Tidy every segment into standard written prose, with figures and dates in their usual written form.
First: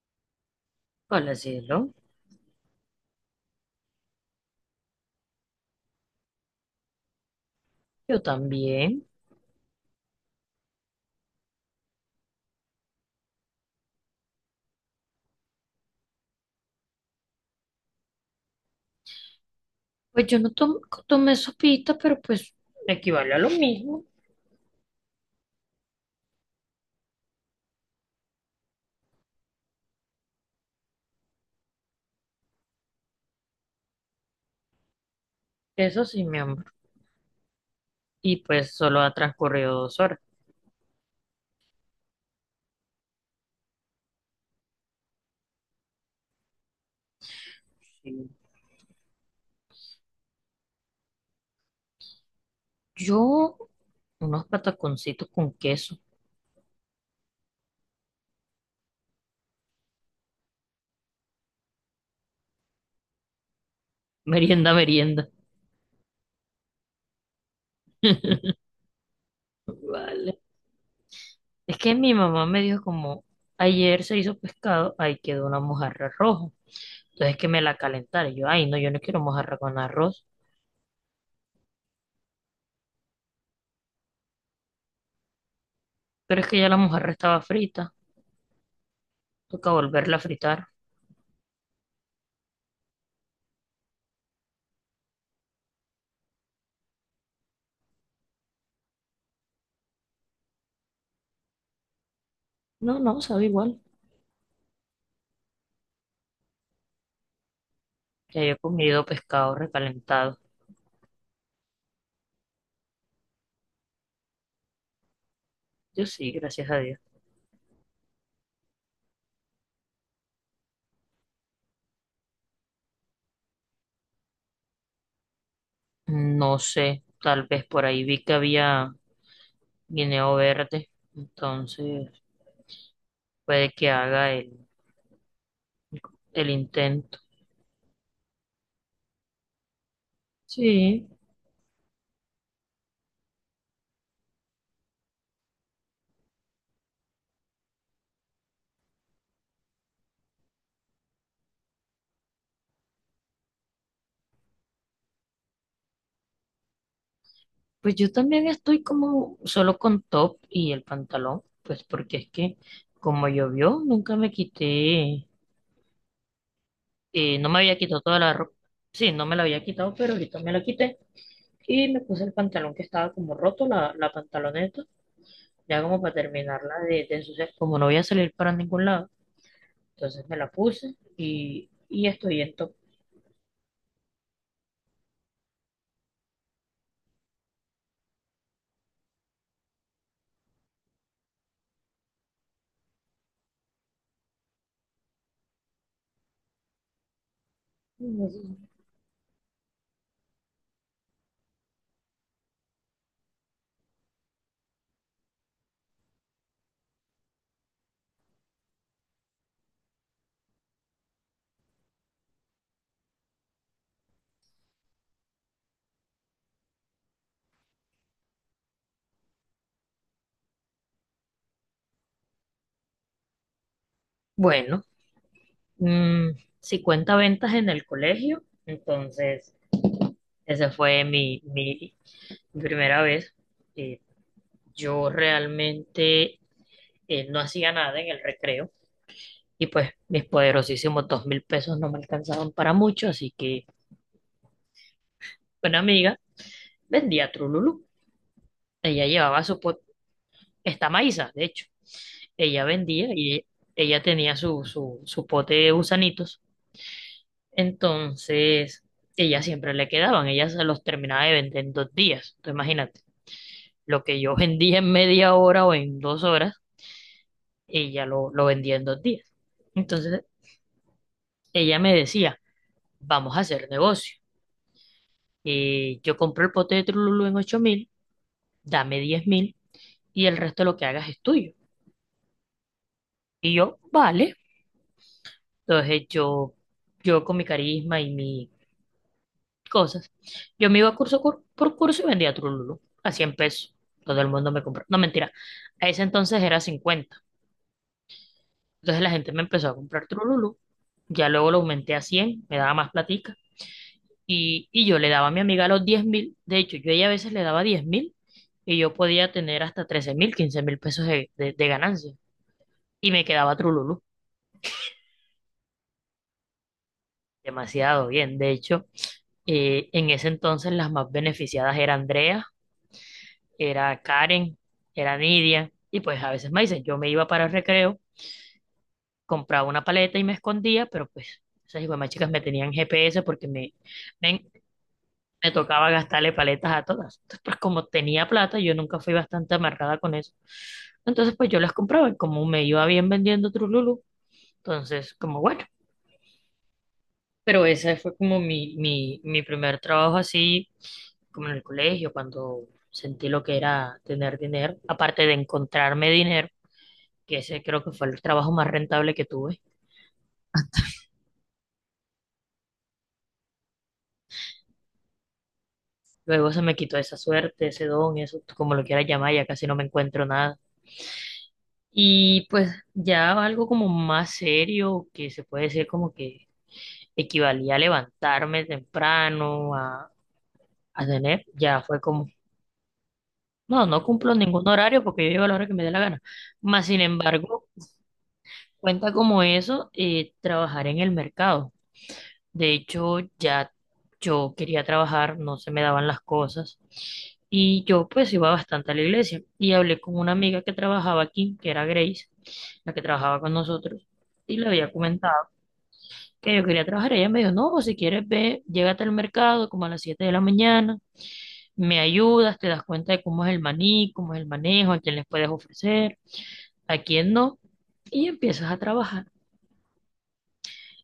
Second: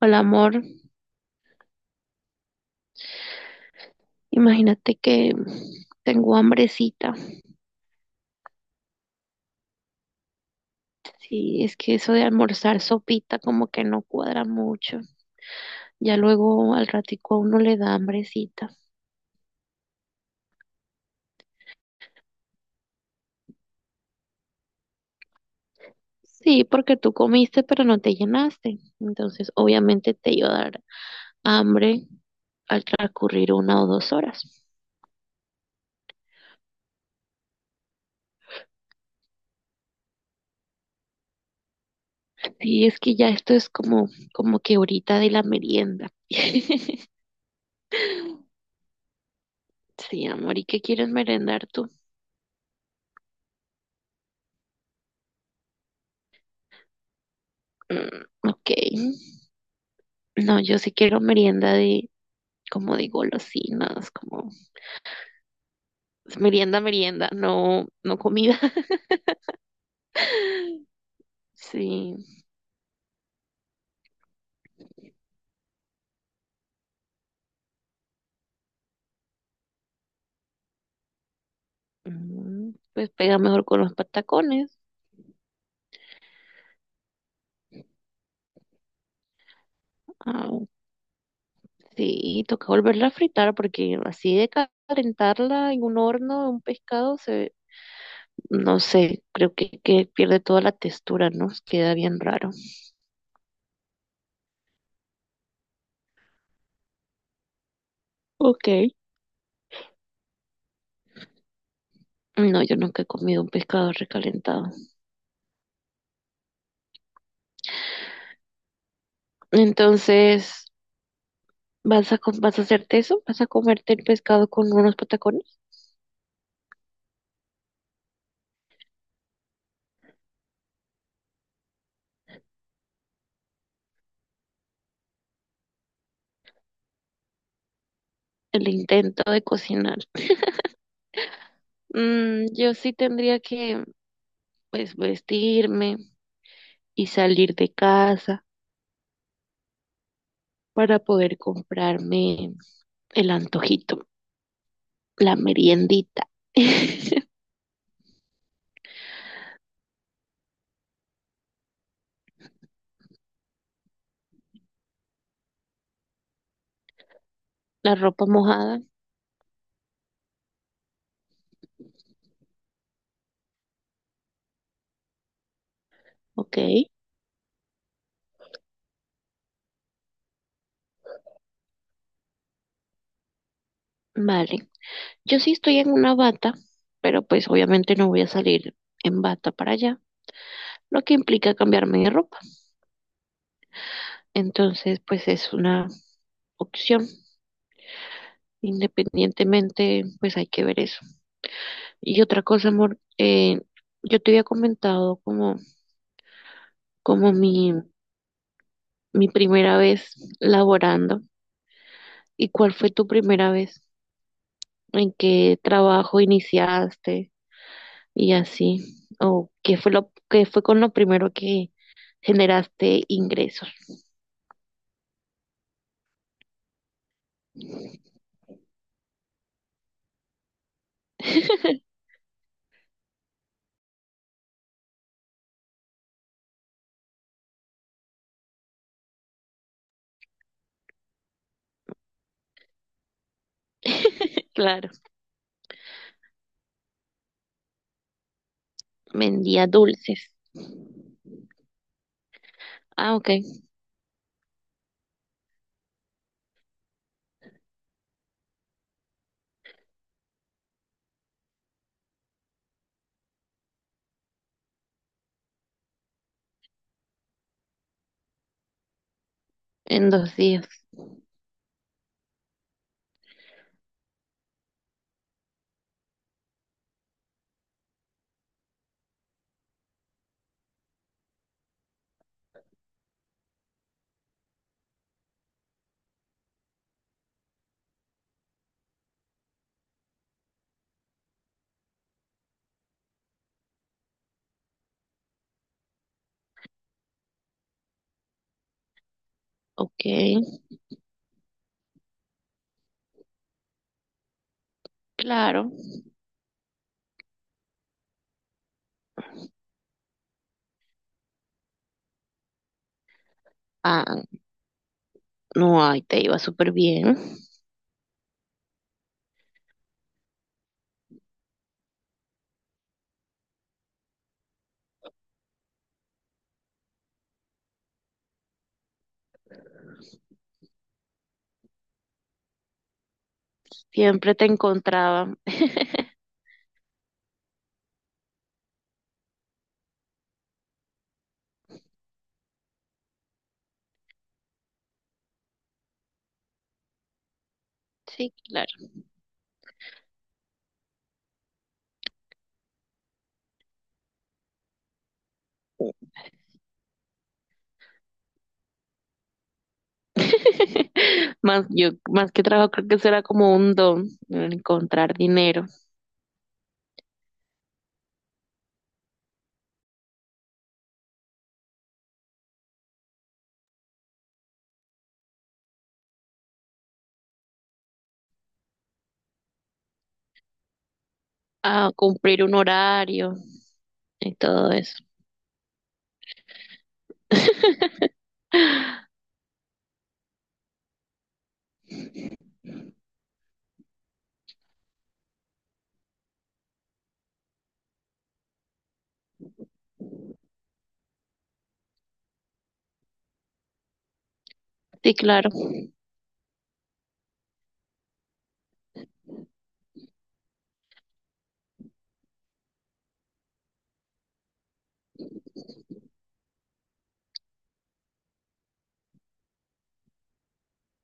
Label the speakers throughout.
Speaker 1: Hola, amor.
Speaker 2: Hola, cielo.
Speaker 1: Imagínate que tengo hambrecita.
Speaker 2: Yo también.
Speaker 1: Sí, es que eso de almorzar sopita como que no cuadra mucho. Ya luego al ratico a uno le da hambrecita.
Speaker 2: Pues yo no tom- tomé sopita, pero pues equivale a lo mismo.
Speaker 1: Sí, porque tú comiste pero no te llenaste. Entonces, obviamente te iba a dar hambre al transcurrir una o dos horas.
Speaker 2: Eso sí, mi amor. Y pues solo ha transcurrido dos horas.
Speaker 1: Sí, es que ya esto es como que ahorita de la merienda.
Speaker 2: Sí.
Speaker 1: Sí, amor, ¿y qué quieres merendar tú?
Speaker 2: Yo, unos pataconcitos con queso.
Speaker 1: Mm, ok. No, yo sí quiero merienda de, como de golosinas, como
Speaker 2: Merienda, merienda.
Speaker 1: merienda, merienda, no, no comida.
Speaker 2: Vale. Es que mi
Speaker 1: Sí,
Speaker 2: mamá me dijo como, ayer se hizo pescado, ahí quedó una mojarra roja. Entonces que me la calentara. Y yo, ay, no, yo no quiero mojarra con arroz.
Speaker 1: mm, pues pega mejor con los patacones.
Speaker 2: Pero es que ya la mojarra estaba frita. Toca volverla a
Speaker 1: Ah,
Speaker 2: fritar.
Speaker 1: sí, toca volverla a fritar porque así de calentarla en un horno un pescado se, no sé, creo que pierde toda la textura, ¿no? Queda bien raro.
Speaker 2: No, no, sabe igual. Ya yo he
Speaker 1: Ok.
Speaker 2: comido pescado recalentado.
Speaker 1: No, yo nunca he comido un pescado recalentado.
Speaker 2: Yo sí, gracias a Dios.
Speaker 1: Entonces, ¿vas a, vas a hacerte eso? ¿Vas a comerte el pescado con unos patacones?
Speaker 2: No sé, tal vez por ahí vi que había guineo verde, entonces puede que haga el intento.
Speaker 1: El intento de cocinar.
Speaker 2: Sí,
Speaker 1: Mm, yo sí tendría que, pues, vestirme y salir de casa para poder comprarme el antojito, la meriendita.
Speaker 2: pues yo también estoy como solo con top y el pantalón, pues porque es que como llovió, nunca me quité, no me había
Speaker 1: La
Speaker 2: quitado toda
Speaker 1: ropa
Speaker 2: la ropa.
Speaker 1: mojada,
Speaker 2: Sí, no me la había quitado, pero ahorita me la quité y me puse el pantalón que estaba como roto, la pantaloneta. Ya como para
Speaker 1: ok,
Speaker 2: terminarla de ensuciar, como no voy a salir para ningún lado, entonces me la puse y estoy en top.
Speaker 1: vale. Yo sí estoy en una bata, pero pues obviamente no voy a salir en bata para allá, lo que implica cambiarme de ropa. Entonces, pues es una opción. Independientemente, pues hay que ver eso. Y otra cosa, amor, yo te había comentado como, como mi primera vez laborando y cuál fue tu primera vez, en qué trabajo iniciaste y así, o qué fue lo, qué fue con lo primero que generaste ingresos.
Speaker 2: Bueno, mm, 50 ventas en el colegio, entonces esa fue mi primera vez. Eh, yo realmente no hacía nada en el recreo y pues mis poderosísimos 2000 pesos no me alcanzaban para mucho, así que
Speaker 1: Claro,
Speaker 2: una amiga vendía Trululú. Ella llevaba su,
Speaker 1: vendía
Speaker 2: po-
Speaker 1: dulces.
Speaker 2: está Maísa, de hecho. Ella vendía
Speaker 1: Ah, ok,
Speaker 2: y ella tenía su pote de gusanitos. Entonces, ella siempre le quedaban, ella se los terminaba de vender en dos días. Entonces, imagínate, lo que yo vendía en media hora o en dos horas, ella lo vendía en dos días.
Speaker 1: en
Speaker 2: Entonces,
Speaker 1: dos días.
Speaker 2: ella me decía, vamos a hacer negocio. Yo compro el pote de Trululú en 8000, dame 10 000 y el resto de lo que hagas es tuyo. Y yo, vale. Entonces, yo con mi carisma y mi cosas. Yo me iba por curso y vendía Trululú a 100 pesos. Todo el mundo me compró. No, mentira. A ese entonces era 50. Entonces la gente me empezó a
Speaker 1: Ok,
Speaker 2: comprar Trululú. Ya luego lo aumenté a 100. Me daba más platica. Y yo le daba a mi amiga
Speaker 1: claro.
Speaker 2: los 10 000. De hecho, yo a ella a veces le daba 10 000 y yo podía tener hasta 13 000, 15 000 pesos de, de ganancia. Y me quedaba Trululú.
Speaker 1: Ah, no, ahí te iba súper bien.
Speaker 2: Demasiado bien. De hecho, en ese entonces las más beneficiadas eran Andrea, era Karen, era Nidia, y pues a veces Maisen. Yo me iba para el recreo, compraba una paleta y me escondía, pero pues esas más chicas me tenían GPS porque
Speaker 1: Siempre
Speaker 2: me,
Speaker 1: te encontraba.
Speaker 2: me tocaba gastarle paletas a todas. Entonces, pues como tenía plata, yo nunca fui bastante amarrada con eso. Entonces, pues yo las compraba y como me iba bien vendiendo Trululu, entonces, como bueno. Pero ese fue
Speaker 1: Sí,
Speaker 2: como
Speaker 1: claro.
Speaker 2: mi primer trabajo así, como en el colegio, cuando sentí lo que era tener dinero, aparte de encontrarme dinero, que ese creo que fue el trabajo más rentable que tuve.
Speaker 1: Más, yo, más que trabajo, creo que será como un don, el encontrar dinero,
Speaker 2: Luego se me quitó esa suerte, ese don, eso, como lo quieras llamar, ya casi no me encuentro nada. Y pues ya algo como más serio, que se puede decir como que equivalía a levantarme temprano, a tener, ya
Speaker 1: a
Speaker 2: fue como,
Speaker 1: cumplir un horario
Speaker 2: no, no
Speaker 1: y
Speaker 2: cumplo ningún
Speaker 1: todo eso.
Speaker 2: horario porque yo llego a la hora que me dé la gana. Más sin embargo, cuenta como eso, trabajar en el mercado. De hecho, ya yo quería trabajar, no se me daban las cosas. Y yo pues iba bastante a la iglesia. Y hablé con una amiga que trabajaba aquí, que era Grace, la que trabajaba con nosotros. Y le había
Speaker 1: Sí,
Speaker 2: comentado
Speaker 1: claro.
Speaker 2: que yo quería trabajar. Ella me dijo, no, si quieres ve, llégate al mercado como a las 7 de la mañana, me ayudas, te das cuenta de cómo es el maní, cómo es el manejo, a quién les puedes ofrecer, a quién no. Y empiezas a trabajar.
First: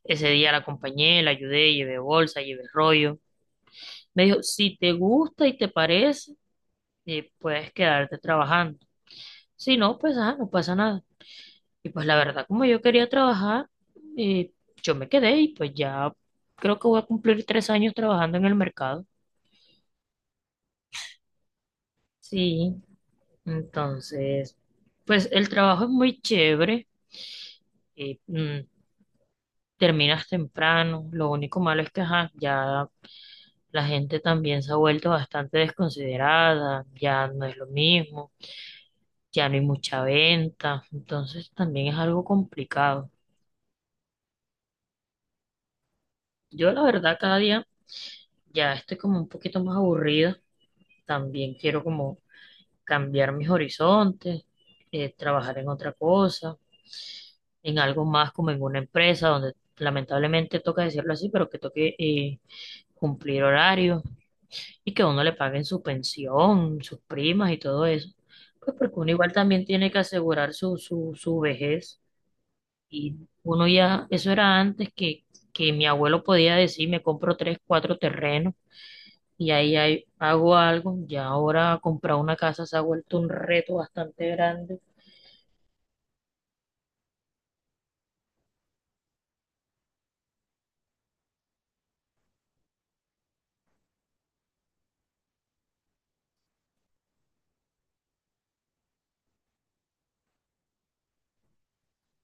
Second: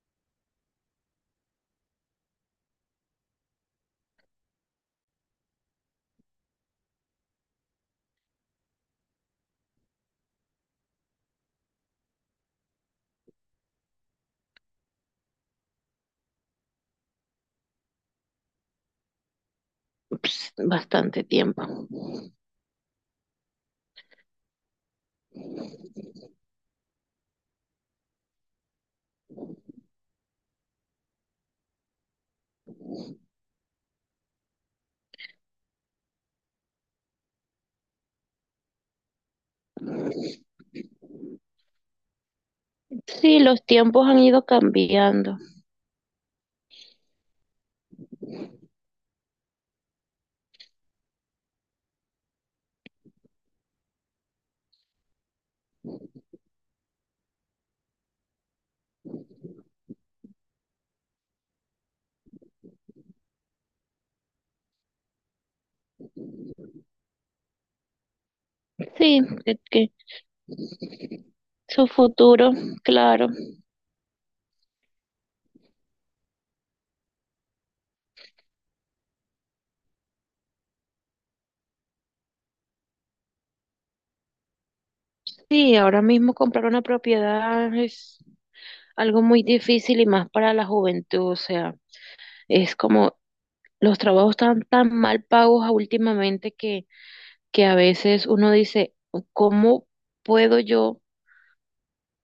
Speaker 2: Ese día la acompañé, la ayudé, llevé bolsa, llevé rollo. Me dijo, si te gusta y te parece, puedes quedarte trabajando. Si no, pues ah, no pasa nada. Y pues la verdad, como yo quería trabajar, eh, yo me quedé y pues ya creo que voy a cumplir 3 años trabajando en el mercado.
Speaker 1: Ups, bastante tiempo.
Speaker 2: Sí, entonces, pues el trabajo es muy chévere. eh, mm, Terminas temprano. Lo único malo es que ajá, ya la gente también se ha vuelto bastante desconsiderada. Ya no es lo mismo. Ya no hay mucha venta, entonces también es algo complicado.
Speaker 1: Sí, los tiempos han ido cambiando.
Speaker 2: Yo la verdad cada día ya estoy como un poquito más aburrida, también quiero como cambiar mis horizontes, trabajar en otra cosa, en algo más como en una empresa donde lamentablemente toca decirlo así, pero que toque cumplir horarios y que a uno le paguen su pensión, sus primas y todo eso. Pues porque uno
Speaker 1: Sí,
Speaker 2: igual
Speaker 1: de
Speaker 2: también
Speaker 1: que
Speaker 2: tiene que asegurar su
Speaker 1: su
Speaker 2: vejez.
Speaker 1: futuro,
Speaker 2: Y
Speaker 1: claro.
Speaker 2: uno ya, eso era antes que mi abuelo podía decir, me compro tres, cuatro terrenos y ahí hago algo. Ya ahora comprar una casa se ha vuelto un reto bastante grande.
Speaker 1: Sí, ahora mismo comprar una propiedad es algo muy difícil y más para la juventud. O sea, es como los trabajos están tan mal pagos últimamente que a veces uno dice, ¿cómo puedo yo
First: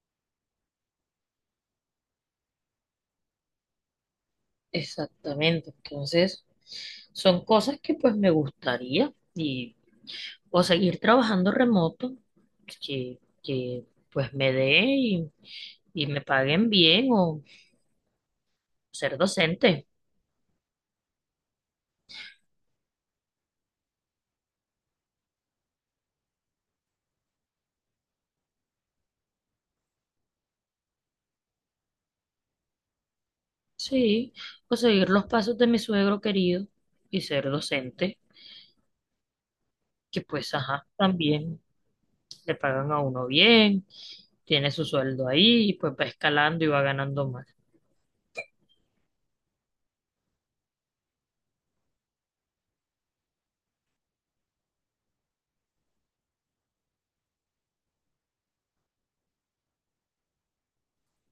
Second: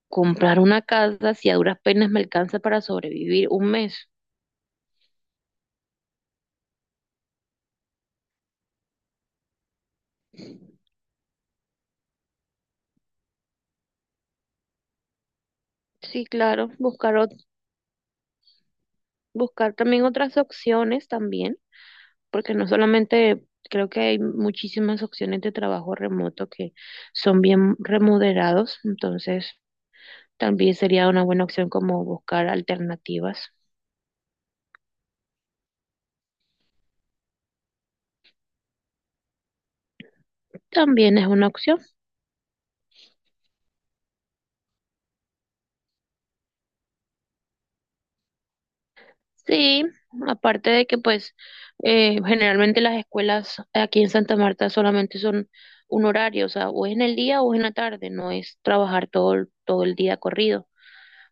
Speaker 1: comprar una casa si a duras penas me alcanza para sobrevivir un mes?
Speaker 2: Exactamente. Entonces, son cosas que pues me gustaría y o seguir trabajando remoto, que pues me dé y me
Speaker 1: Sí,
Speaker 2: paguen
Speaker 1: claro,
Speaker 2: bien
Speaker 1: buscar,
Speaker 2: o ser
Speaker 1: buscar
Speaker 2: docente.
Speaker 1: también otras opciones también. Porque no solamente creo que hay muchísimas opciones de trabajo remoto que son bien remunerados, entonces también sería una buena opción como buscar alternativas.
Speaker 2: Sí, o seguir los pasos de mi suegro querido y ser docente. Que pues, ajá,
Speaker 1: También es una
Speaker 2: también
Speaker 1: opción.
Speaker 2: le pagan a uno bien, tiene su sueldo ahí, y pues va escalando y va ganando más.
Speaker 1: Sí, aparte de que pues generalmente las escuelas aquí en Santa Marta solamente son un horario, o sea, o es en el día o es en la tarde, no es trabajar todo, todo el día corrido.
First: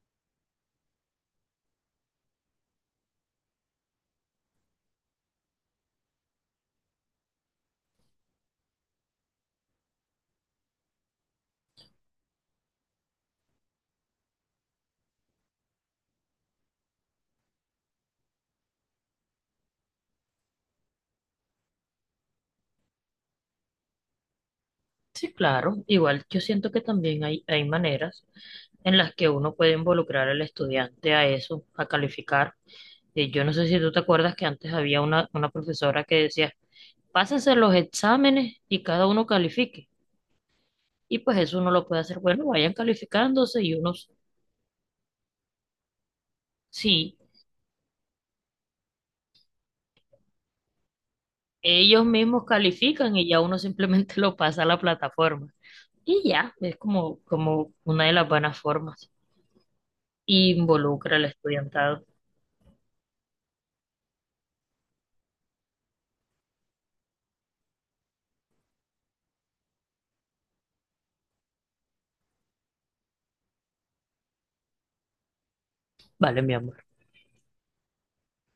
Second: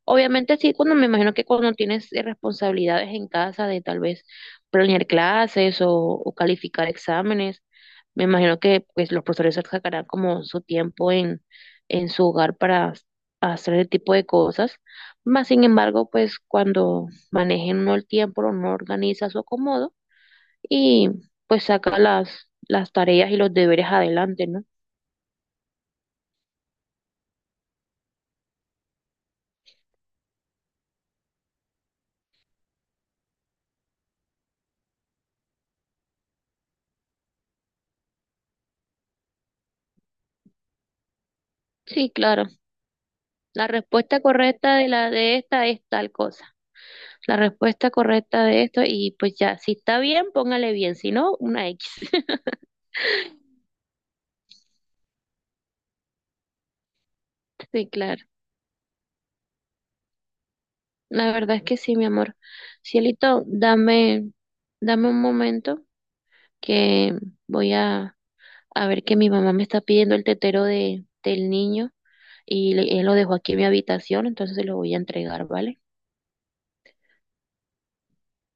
Speaker 1: Obviamente sí, cuando me imagino que cuando tienes responsabilidades en casa de tal vez planear clases o calificar exámenes, me imagino que pues los profesores sacarán como su tiempo en su hogar para hacer ese tipo de cosas. Más sin embargo, pues cuando manejen uno el tiempo, uno organiza su acomodo y pues saca las tareas y los deberes adelante, ¿no?
Speaker 2: Sí, claro, igual yo siento que también hay maneras en las que uno puede involucrar al estudiante a eso, a calificar. Yo no sé si tú te acuerdas que antes había una profesora que decía, pásense los exámenes y cada uno califique. Y pues eso uno lo puede
Speaker 1: Sí,
Speaker 2: hacer, bueno,
Speaker 1: claro.
Speaker 2: vayan calificándose
Speaker 1: La
Speaker 2: y unos,
Speaker 1: respuesta correcta de la de esta es tal cosa.
Speaker 2: sí,
Speaker 1: La respuesta correcta de esto y pues ya, si está bien, póngale bien, si no, una X.
Speaker 2: ellos mismos califican y ya uno simplemente lo pasa a la plataforma. Y ya, es como, como
Speaker 1: Sí,
Speaker 2: una de
Speaker 1: claro.
Speaker 2: las buenas formas. Involucra al
Speaker 1: La verdad es que sí, mi
Speaker 2: estudiantado.
Speaker 1: amor. Cielito, dame un momento que voy a ver que mi mamá me está pidiendo el tetero de, del niño y él lo dejó aquí en mi habitación, entonces se lo voy a entregar, ¿vale?
Speaker 2: Vale, mi amor.